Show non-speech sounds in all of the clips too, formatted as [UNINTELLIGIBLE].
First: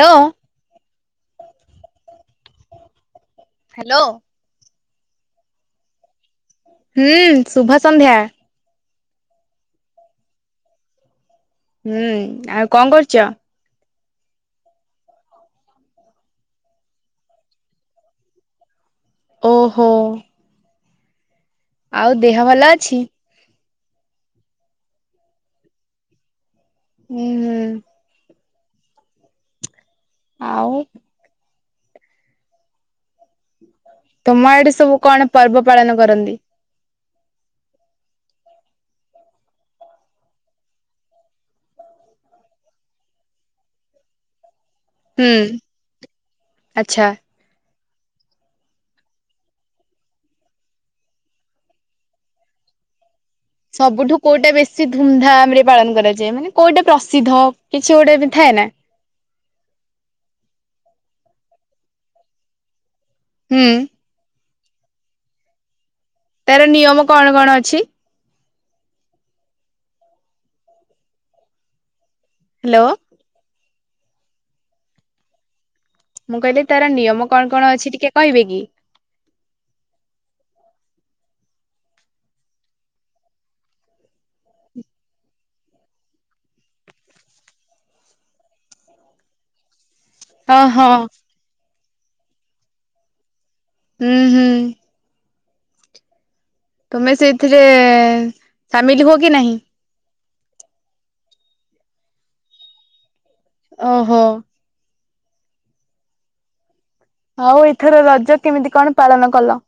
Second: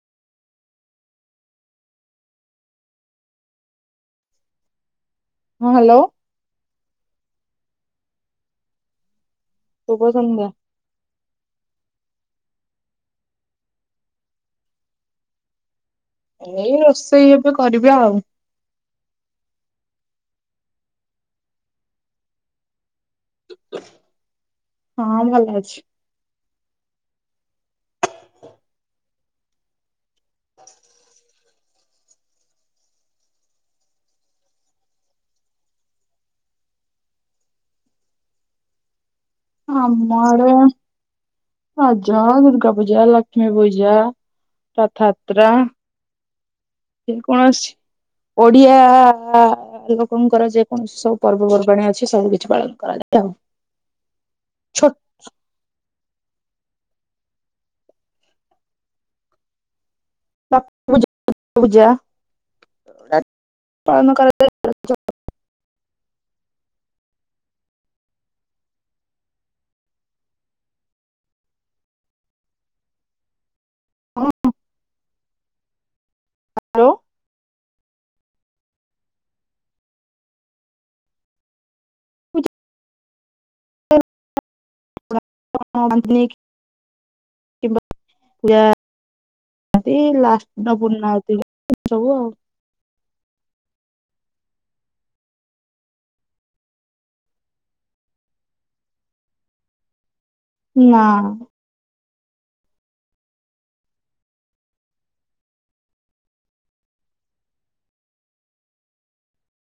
Hello hello. ହଁ hello. ହୁଁ ଶୁଭ ସନ୍ଧ୍ୟା। ଶୁଭ ସନ୍ଧ୍ୟା। ହୁଁ ଆଉ କଁ କରୁଚ? ଏଇ ରୋଷେଇ ଏବେ କରିବି ଆଉ। ଓହୋ। ଆଉ ଦେହ ଭଲ ଅଛି? ହଁ ଭଲ ଅଛି। ଉଁ ହୁଁ। ଆଉ। ତମ ଆଡେ ସବୁ କଣ ପର୍ବ ପାଳନ କରନ୍ତି? ଆମ ଆଡେ ଅଜ ଦୁର୍ଗା ପୂଜା, ଲକ୍ଷ୍ମୀ ପୂଜା, ହୁଁ ରଥଆତ୍ରା। ଆଚ୍ଛା। କୌଣସି ଓଡ଼ିଆ ଲୋକଙ୍କର ଯେକୌଣସି ସବୁ ପର୍ବପର୍ବାଣି ଅଛି ସବୁ କିଛି ପାଳନ କରାଯାଏ ଆଉ। ସବୁଠୁ କୋଉଟା ବେଶୀ ଛୋଟ ଧୁମଧାମରେ ପାଳନ କରାଯାଏ ମାନେ କୋଉଟେ ପ୍ରସିଦ୍ଧ କିଛି ଗୋଟେ ବି ଥାଏ ନା? [UNINTELLIGIBLE] ହୁଁ। [UNINTELLIGIBLE] ତାର ନିୟମ କଣ କଣ ଅଛି? ହାଲୋ। ମୁଁ କହିଲି ତାର ନିୟମ କଣ କଣ ଅଛି ଟିକେ କହିବେ କି? [UNINTELLIGIBLE] ଲାଷ୍ଟ ପୂର୍ଣ ହ ସବୁ ହଁ ହଁ ଆଉ [UNINTELLIGIBLE] ହୁଁ ହୁଁ। ତମେ ସେଇଥିରେ ସାମିଲ ହୁଅ କି ନାହିଁ। ନା। ଓହୋ। ଆଉ ଏଥର ରଜ କେମିତି କଣ ପାଳନ କଲ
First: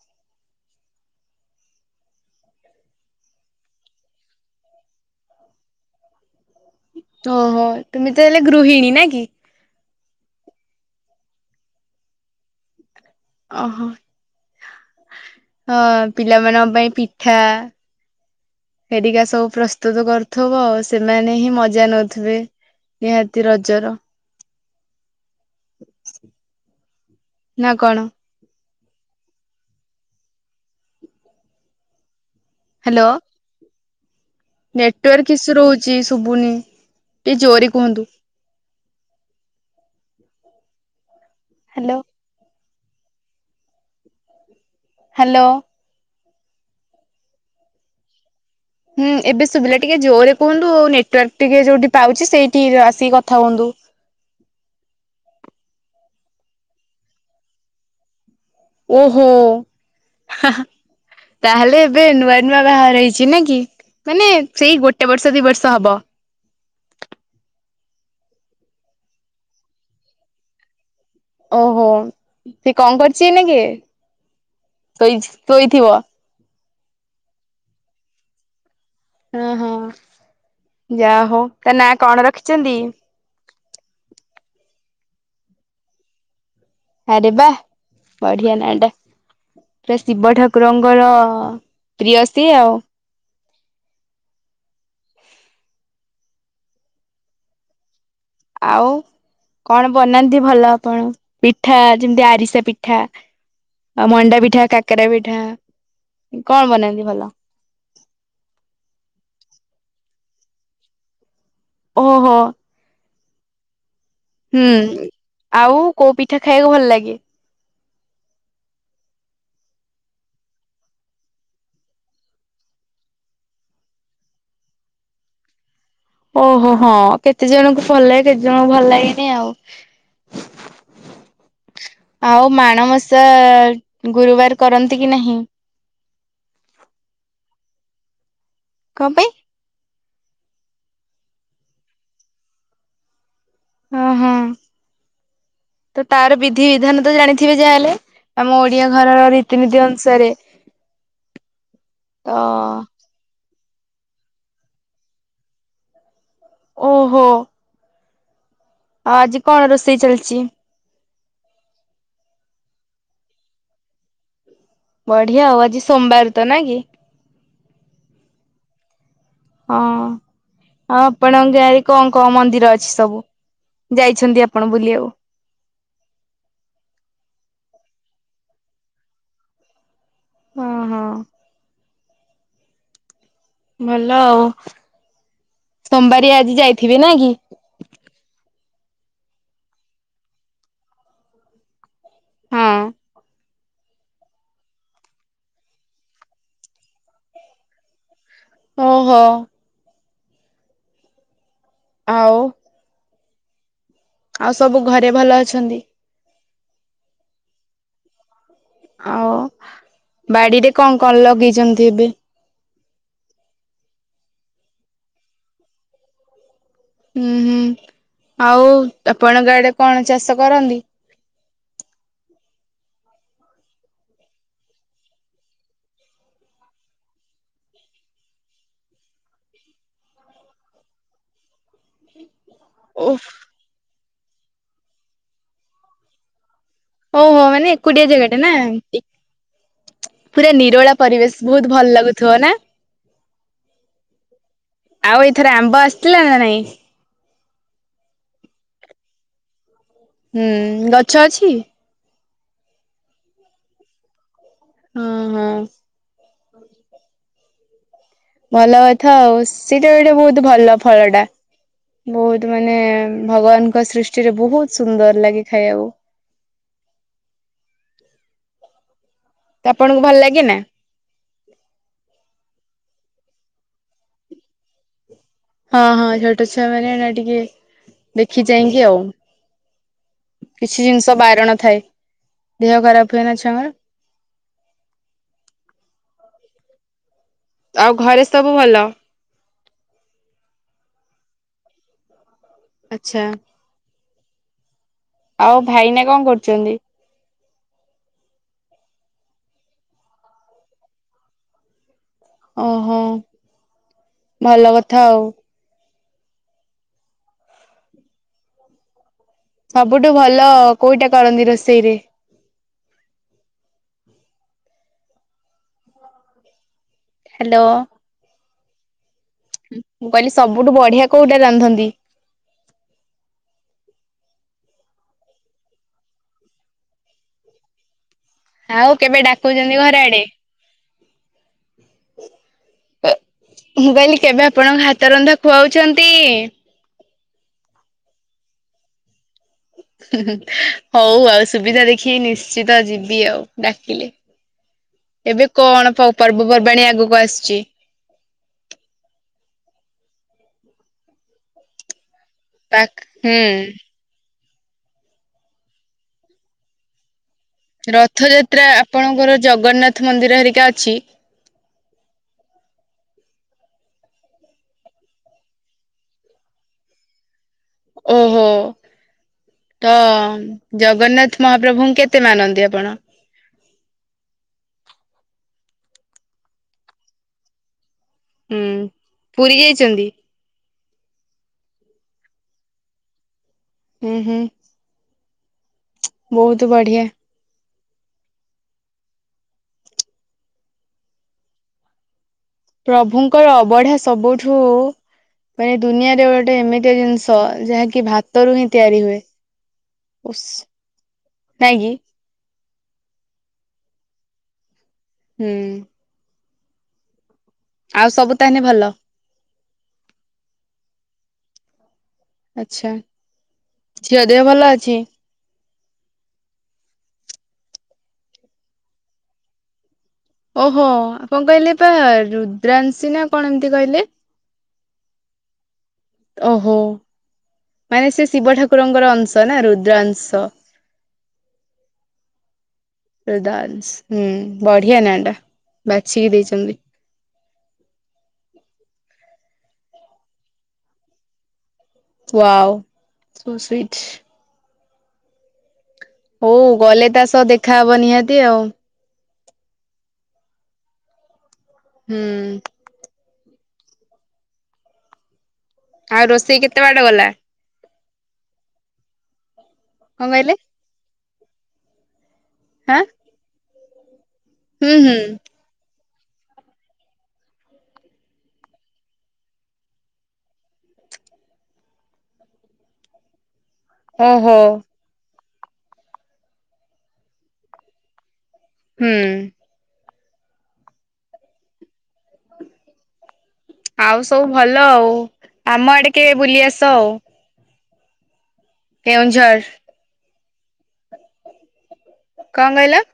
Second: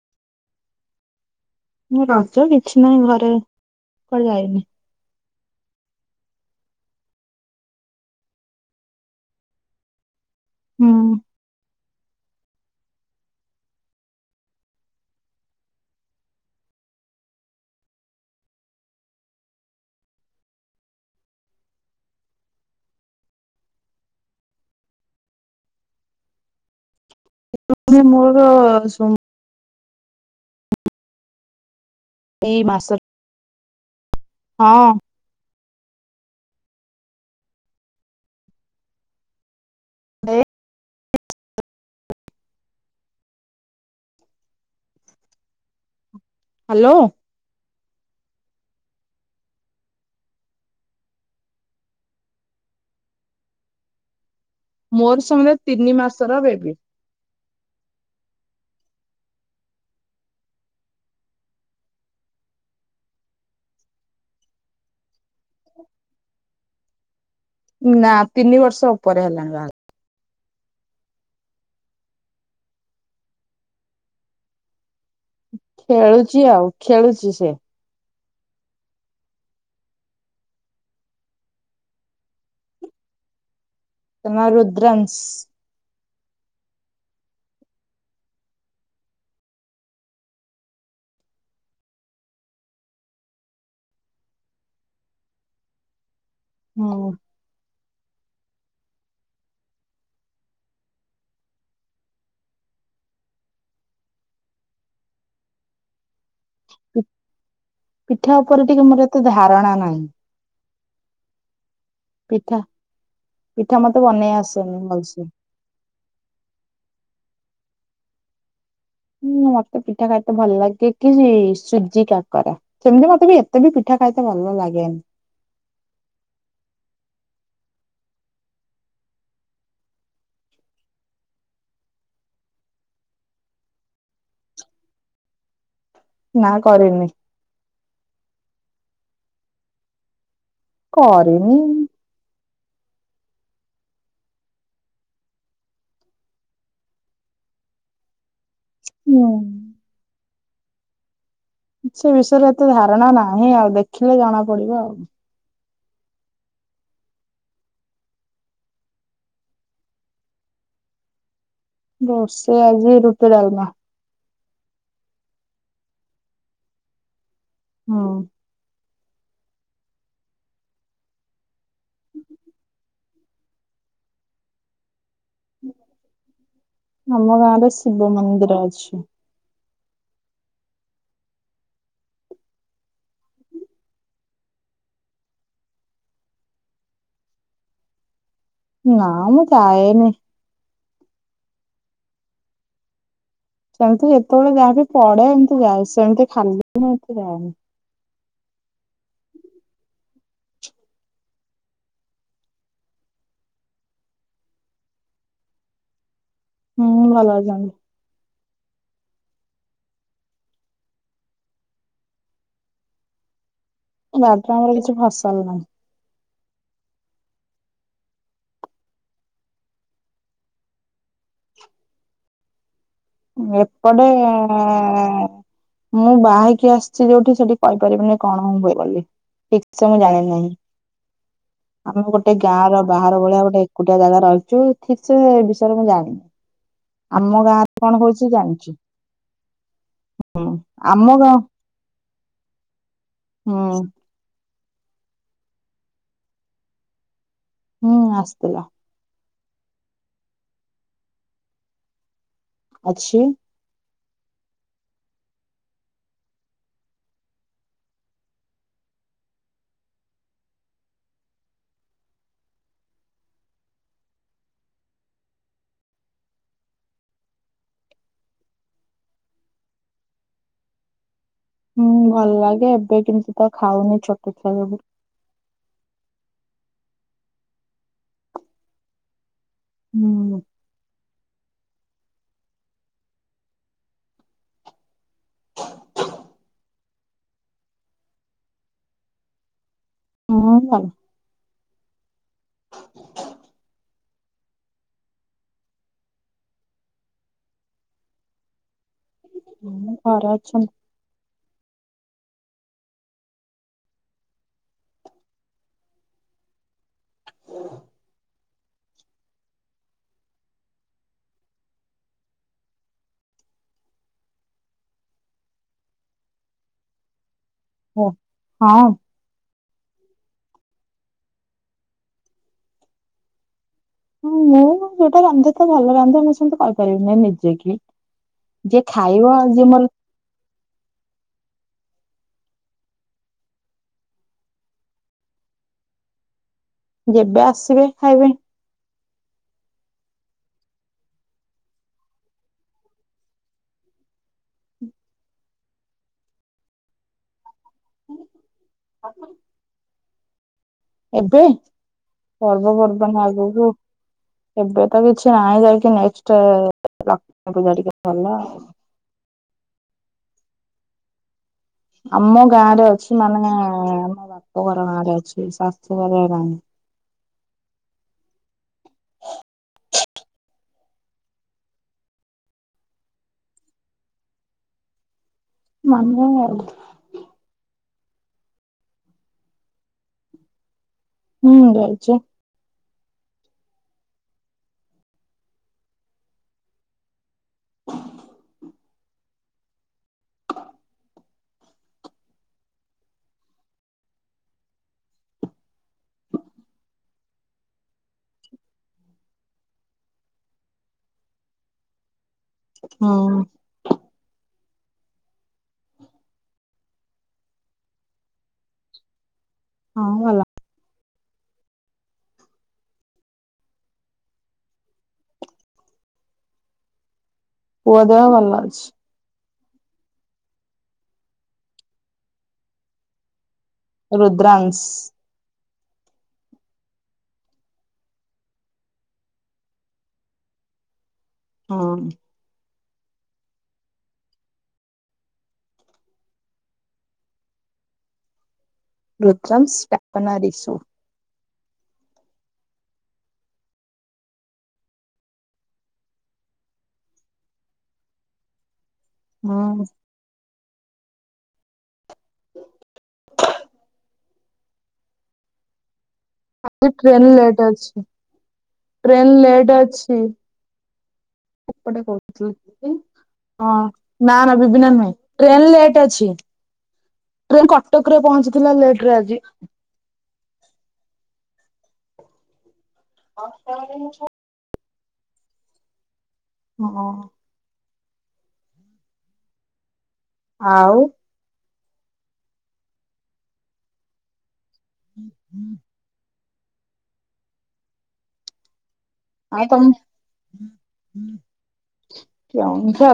ମୁଁ ରଜ କିଛି ନାହିଁ ଘରେ କୁଆଡେ ଯାଇନି। ତହ ତୁମି ତ ହେଲେ ଗୃହିଣୀ ନ କି? ହୁଁ। ଓହୋ ହଁ ପିଲାମାନଙ୍କ ପାଇଁ ପିଠା ହେରିକା ସବୁ ପ୍ରସ୍ତୁତ କରୁଥିବ ସେମାନେ ହିଁ ମଜା ନଉଥିବେ। ନିହାତି ରଜର [INAUDIBLE] କଣ? ଏପଟରେ ମୋର ସୁମ୍ ଏଇ ମା ହଁ। ନେଟୱାର୍କ ଇସ୍ସୁ ରହୁଛି ଶୁଭୁନି ଟିକେ ଜୋରି କୁହନ୍ତୁ। ହ [UNINTELLIGIBLE] ହାଲୋ। ହାଲୋ। ହାଲୋ। ହୁଁ ଏବେ ସୁବିଲା ଟିକେ ଜୋରରେ କୁହନ୍ତୁ ଆଉ ନେଟୱାର୍କ ଟିକେ ଯୋଉଠି ପାଉଛି ସେଇଠି ଆସିକି କଥା ହୁଅନ୍ତୁ। ମୋର ସମୁଦାୟ ତିନି ମାସ ର ବେବି। ଓହୋ। ହଁ ହଁ ତାହେଲେ ଏବେ ନୂଆ ନୂଆ ବାହାର ହେଇଛି ନ କି ମାନେ ସେଇ ଗୋଟେ ଗୋଟେ ବର୍ଷ ଦୁଇ ବର୍ଷ ହବ। ନା ତିନି ବର୍ଷ ଉପରେ ହେଲାଣି ବାହାର। ଓହୋ ସେ କଣ କରଛି ଏଇନାକେ? ସୋଇଛି। ଖେଳୁଛି ଆଉ ଖେଳୁଛି ସେ। ଓ ହଁ ଯା ହଉ ତା ନା କଣ ରଖିଛନ୍ତି? ତା ନାଁ ରୁଦ୍ରଂଶ୍। ଆରେବାହଃ ବଢିଆ ନା ଟା। ପୁରା ଶିବ ଠାକୁରଙ୍କର ପ୍ରିୟ ସିଏ ଆଉ। ହୁଁ। ଆଉ କଣ ବନାନ୍ତି ଭଲ ଆପଣ ପିଠା ଯେମିତି ଆରିସା ପିଠା ଆଉ ମଣ୍ଡା ପିଠା କାକେରା ପିଠା କଣ ବନାନ୍ତି ଭଲ? ପିଠା ଉପରେ ଟିକେ ମୋର ଏତେ ଧାରଣା ନାହିଁ। ଓହୋ ପିଠା ପିଠା ମତେ ବନେଇ ବା ହୁଁ ଆଉ କୋଉ ପିଠା ଖାଇବାକୁ ଭଲ ଲାଗେ? ହୁଁ ମତେ ପିଠା ଖାଇତେ ଭଲ ଲାଗେ କି ସୁଜି କାକରା। ସେମିତି ମତେ ବି ଏତେ ବି ପିଠା ଖାଇତେ ଭଲ ଲାଗେନି। ଓହୋ ହୋ ହଁ କେତେ ଜଣଙ୍କୁ ଭଲ ଲାଗେ କେତେ ଜଣଙ୍କୁ ଭଲ ଲାଗନି ଆଉ। ଆଉ ମାଣ ବସା ଗୁରୁବାର କରନ୍ତି କି ନାହିଁ? ନା କରେନି। କଣ ପାଇଁ? କରିନି ହଁ ହଁ, ତ ତାର ବିଧି ବିିଧାନ ତ ଜାଣିଥିବେ ଯାହାହେଲେ? ଆମ ଓଡିଆ ଘରର ହୁଁ। ରୀତିନୀତି ଅନୁସାରେ। ସେ ତ ବିଷୟରେ ଏତେ ଧାରଣା ନାହିଁ ଆଉ ଦେଖିଲେ ଜଣା ପଡିବ ଆଉ। ଓହୋ। ଆଉ ଆଜି କଣ ରୋଷେଇ ଚାଲିଛି? ରୋଷେଇ ଆଜି ରୁଟି ଡାଲମା। ବଢିଆ ହଉ ଆଜି ସୋମବାର ତ ନା କି? ହଁ। ହଁ। ହଁ ଆପଣଙ୍କ ଗାଁରେ କଣ କଣ ମନ୍ଦିର ଅଛି ସବୁ, ଯାଇଛନ୍ତି ଆପଣ ବୁଲିବାକୁ? ଆମ ଗାଁରେ ଶିବ ମନ୍ଦିର ଅଛି। ହଁ ହଁ। ଭଲ ଆଉ, ସୋମବାରିଆ ଆଜି ଯାଇଥିବେ ନା କି? ନା ମୁଁ ଯାଏନି। ହଁ। ସେମତି ଯେତେବେଳେ ଯାହାବି ପଡେ ଏମିତି ଯାଏ ସେମିତି ଖାଲି ଏତି ମୁଁ ଯାଏନି। ଓ ହୋ। ଆଉ ଆଉ ସବୁ ଘରେ ଭଲ ଅଛନ୍ତି? ହୁଁ ଭଲ ଅଛନ୍ତି। ଆଉ ବାଡିରେ କଣ କଣ ଲଗେଇଛନ୍ତି ଏବେ? ବାଡିରେ ଆମର କିଛି ଫସଲ ନାହିଁ। ହୁଁ ହୁଁ, ଆଉ ଆପଣ ଆଡେ କଣ ଚାଷ କରନ୍ତି? ଏପଟେ ଉଁ-ଉଁ-ଉଁ ମୁଁ ବାହା ହେଇକି ଆସିଛି ଯୋଉଠି ସେଠି କହିପାରିବିନି କଣ ହୁଏ ବୋଲି। ଠିକ ସେ ମୁଁ ଜାଣିନ ନାହିଁ ଆମେ ପ ଗୋଟେ ଗାଁ ର ବାହାର ଓଃ ଭଳିଆ ଗୋଟେ ଏକୁଟିଆ ଜାଗା ରହିଛୁ ଠିକ ସେ ବିଷୟରେ ମୁଁ ଜାଣିନି। ଆମ ଓହୋ ଗାଁ ମାନେ ରେ ଏକୁଟିଆ ଜାଗା ଟା ନା, ଏ ପୁରା ନିରୋଳା ଆମ ଗାଁ ପରିବେଶ ବହୁତ ଭଲ ଲାଗୁଥିବ ନା? ହୁଁ ଆଉ ଏଥର ଆମ୍ବ ଆସିଥିଲା ନା ନାଇଁ? ହୁଁ ଆସଥିଲା। ହୁଁ ଗଛ ଅଛି। ଅଛି। ହଁ। ଭଲ କଥା ଆଉ ସେଇଟା ଏଇଟେ ବହୁତ ଭଲ ଫଳ ଟା? ବହୁତ ମାନେ ଭଗବାନଙ୍କ ସୃଷ୍ଟିରେ ବହୁତ ସୁନ୍ଦର ଲାଗେ ଖାଇବାକୁ। ତ ଆପଣଙ୍କୁ ଭଲ ଲାଗେ ନା? ହୁଁ ଭଲ ଲାଗେ ଏବେ କେମତି ତ ଖାଉନି ଛୋଟ ଛୁଆ ଯୋଗୁ। ହଁ ହଁ ଛୋଟ ଛୁଆ ମାନେ ଏ ଟିକେ ଦେଖି ଯାଇକି ଆଉ ହୁଁ। କିଛି ଜିନିଷ ବାରଣ ଥାଏ ଦେହ ଖରାପ ହୁଏ ନା ଛୁଆଙ୍କର? ଆଉ ଘରେ ସବୁ ଭଲ? ମୁଁ ଭଲ୍ ଆଚ୍ଛା। ଆଉ ଭାଇନା କଣ କରୁଛନ୍ତି? ଉଁ ଘର ଅଛନ୍ତି। ଓହୋ ଭଲ କଥା ଆଉ। ସବୁଠୁ ଭଲ କୋଉଟା କରନ୍ତି ରୋଷେଇ ରେ? ହ୍ୟାଲୋ। ହ ହଁ। ମୁଁ କହିଲି ସବୁଠୁ ବଢିଆ କୋଉଟା ରାନ୍ଧନ୍ତି? ହୁଁ ମୁଁ ଯୋଉଟା ରାନ୍ଧେ ତ ଭଲ ରାନ୍ଧେ ମୁଁ ସେମିତି କହିପାରିବିନି ନିଜେ କି ଯିଏ ଆଉ କେବେ ଖାଇବ ଯିଏ ଡାକୁଛନ୍ତି ମୋର ଘର ଆଡେ? ମୁଁ କହିଲି କେବେ ଆପଣଙ୍କ ହାତ ରନ୍ଧା ଖୁଆଉଛନ୍ତି? ଯେବେ ଆସିବେ ଖାଇବେ। ହଉ ଆଉ ସୁବିଧା ଦେଖିକି ନିଶ୍ଚିତ ଯିବି ଆଉ ଡାକିଲେ। ଏବେ କଣ ପ ପର୍ବପର୍ବାଣି ଆଗକୁ ଆସୁଛି? ହଁ ଆ ଏବେ ପାକ୍ ପର୍ବପର୍ବାଣି ହୁଁ। ଆଗକୁ ଏବେ ତ କିଛି ନାହିଁ ଯାଇକି ନେଷ୍ଟ ଲକ୍ଷ୍ମୀ ପୂଜା ଟିକେ ଭଲ ଆ ରଥଯାତ୍ରା ଆପଣଙ୍କର ଜଗନ୍ନାଥ ମନ୍ଦିର ହେରିକା ଅଛି? ଆମ ଗାଁ ରେ ଅଛି ମାନେ ଆମ ବାପ ଘର ଗାଁରେ ଅଛି ଶାଶୁ ଘରେ ନାହିଁ। ଓହୋ। ତ ଜଗନ୍ନାଥ ମହାପ୍ରଭୁଙ୍କୁ କେତେ ମାନନ୍ତି ଆପଣ? ମାନେ ଆଉ ହୁଁ ପୁରୀ ଯାଇଛନ୍ତି? ହୁଁ ଯାଇଚି। ହୁଁ ହୁଁ। ବହୁତ ବଢିଆ। ପ୍ରଭୁଙ୍କର ଅବଢା ସବୁଠୁ ମାନେ ଦୁନିଆରେ ଗୋଟେ ଏମିତିଆ ଜିନିଷ ତ ଯାହାକି ଭାତରୁ ହିଁ ତିଆରି ହୁଏ ଉସ ନାଇଁ କିି? ହଁ। ହୁଁ। ଆଉ ସବୁ ତାହେଲେ ଭଲ? ହଁ ଭଲ। ଆଛା ଝିଅ ଦେହ ଭଲ ଅଛି? ପୁଅ ଦେହ ଭଲ ଅଛି। ଓହୋ କଣ କହିଲେ ବା ରୁଦ୍ରାଂଶୀ ନା କଣ ଏମିତି କହିଲେ? ରୁଦ୍ରାଂଶ। ଓହୋ। ମାନେ ସେ ଶିବ ଠାକୁରଙ୍କର ଅଂଶ ନା ରୁଦ୍ରାଂଶ। ହଁ। ରୁଦ୍ରାଂଶ ହୁଁ ବଢିଆ ନାଁ ଟା ବାଛିକି ଦେଇଛନ୍ତି। ରୁଦ୍ରାଂଶ ଡାକ ନାଁ ରିିସୁ। Wow so sweet. ହଉ ଗଲେ ତା ସହ ଦେଖାହବ ନିହାତି ଆଉ। ହଁ। ହୁଁ। ଆଉ ରୋସ୍ ଆଜି ଟ୍ରେନ୍ ଲେଟ୍ ଅଛି ଟ୍ରେନ୍ ଲେଟ୍ ଅଛି। କଣ କହିଲେ ଏପଟେ କହୁଥିଲି ହାଁ ହଁ ନା ନା ବିବିନା ହୁଁ ନୁହେଁ। ହୁଁ ଟ୍ରେନ୍ ଲେଟ୍ ଅଛି ଟ୍ରେନ୍ କଟକରେ ପହଞ୍ଚିଥିଲା ଲେଟ୍‌ରେ ଆଜି। [UNINTELLIGIBLE] ଓହୋ। ହଁ। ହୁଁ। ଆଉ ଆଉ ସବୁ ଭଲ ଆଉ ଆମ ଆଡେ କେବେ ବୁଲି ଆସ ଆଉ। କେଉଁଝର ଆଉ ତମ୍ କଣ କହିଲ [UNINTELLIGIBLE]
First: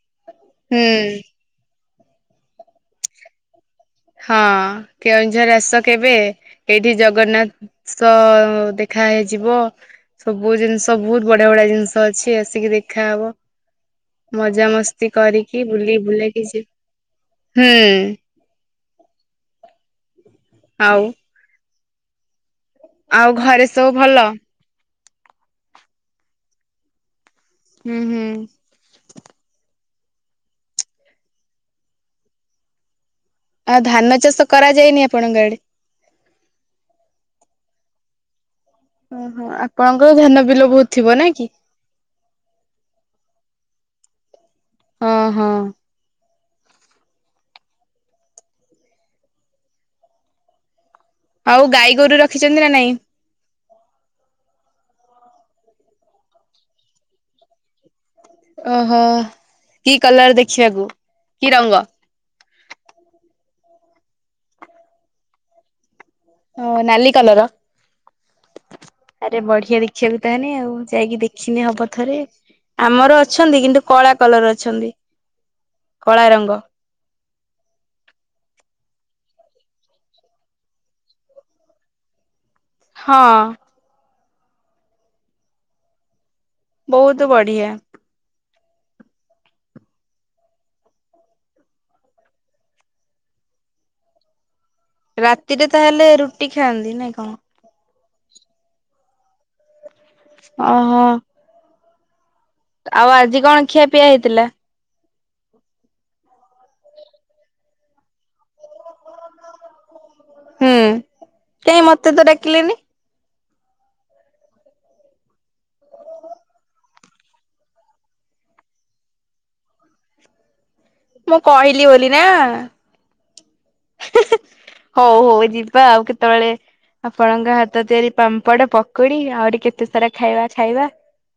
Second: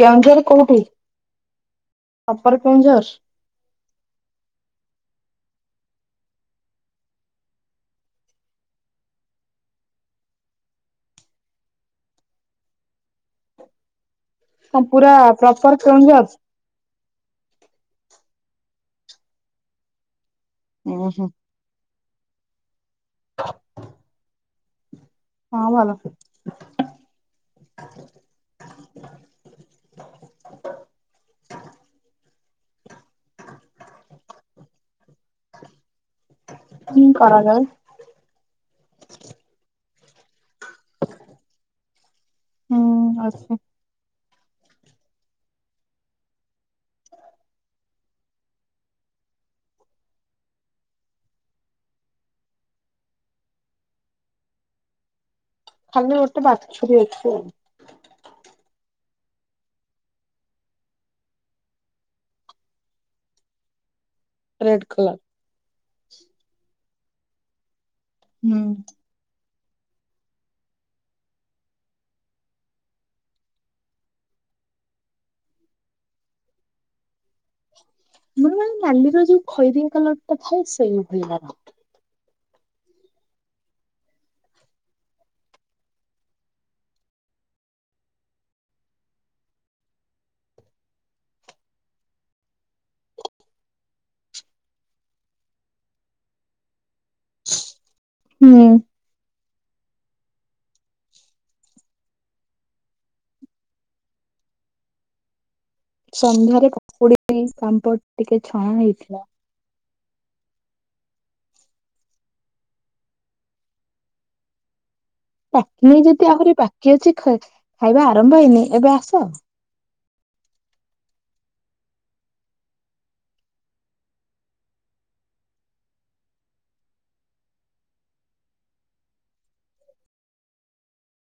କେଉଁଝର କୋଉଠି ହୁଁ। ପ୍ରୋପର କେଉଁଝର? ହଁ କେଉଁଝର ଆସ କେବେ ଏଇଠି ଜଗନ୍ନା ସ ଦେଖା ହେଇଯିବ। ସବୁ ଜିନିଷ ବହୁତ ବଢିଆ ବଢିଆ ଜିନିଷ ଅଛି ଆସିକି ଦେଖାହବ। ମଜା କଣ ମସ୍ତି ପୁରା କରିକି ପ୍ରପର ବୁଲି କେଉଁଝର ବୁଲା କି ସେ ହୁଁ। ଆଉ ଓହୋ। ଆଉ ଘରେ ସବୁ ଭଲ? ହଁ ଭଲସେ। ହୁଁ ହୁଁ। ଆଉ ଧାନ ଚାଷ କରାଯାଇନି ଆପଣଙ୍କ ଆଡେ? ହୁଁ କରାଯାଏ। ଓହୋ ଆପଣଙ୍କର ଧାନ ବିଲ ବହୁତ ଥିବ ନାଁ କି? ହୁଁ ଅଛି। ହଁ ହଁ। ଆଉ ଗାଈ ଗୋରୁ ରଖିଛନ୍ତି ନା ନାଇଁ? ଖାଲି ଗୋଟେ ବାଛୁରୀ ଅଛି ଆଉ। ଓହୋ କି କଲର ଦେଖିବାକୁ କି ରଙ୍ଗ? Red colour. ଓ ନାଲି କଲର। ହୁଁ। ଆରେ ବଢିଆ ଦେଖିବାକୁ ତାହନେ ଆଉ ଯାଇକି ଦେଖିନେ ହବ ଥରେ। ଆମର ଅଛନ୍ତି କିନ୍ତୁ କଳା କଲର ଅଛନ୍ତି କଳା ରଙ୍ଗ। ମୋର ମାନେ ନାଲିର ଯୋଉ ଖଇରିଆ କଲରଟା ଥାଏ ସେଇ ଭଳିଆ। ହଁ। ବହୁତ ବଢିଆ। ରାତିରେ ତାହେଲେ ରୁଟି ଖାଆନ୍ତି ନାଇଁ କଣ? ହୁଁ। ଅହ। ଆଉ ଆଜି କଣ ଖିଆ ପିଆ ହେଇଥିଲା? [UNINTELLIGIBLE] ସନ୍ଧ୍ୟାରେ ପକୁଡି ପାମ୍ପଡ ଟିକେ ଛଣା ହେଇଥିଲା। ହୁଁ କାହିଁ ମତେ ତ ଡାକିଲେନି। ମୁଁ ଯଦି ଆହୁରି ବାକି ଅଛି ଖାଇବା ଆରମ୍ଭ ହେଇନି ଏବେ ଆସ। ମୁଁ କହିଲି ବୋଲି ନା ହେଁ ହେଁ ହଉ ହଉ ଯିବା ଆଉ କେତେବେଳେ। ଆପଣଙ୍କ ହାତ ତିଆରି ପାମ୍ପଡ ପକୁଡି ଆହୁରି କେତେ ସାରା ଖାଇବା ଖାଇବା।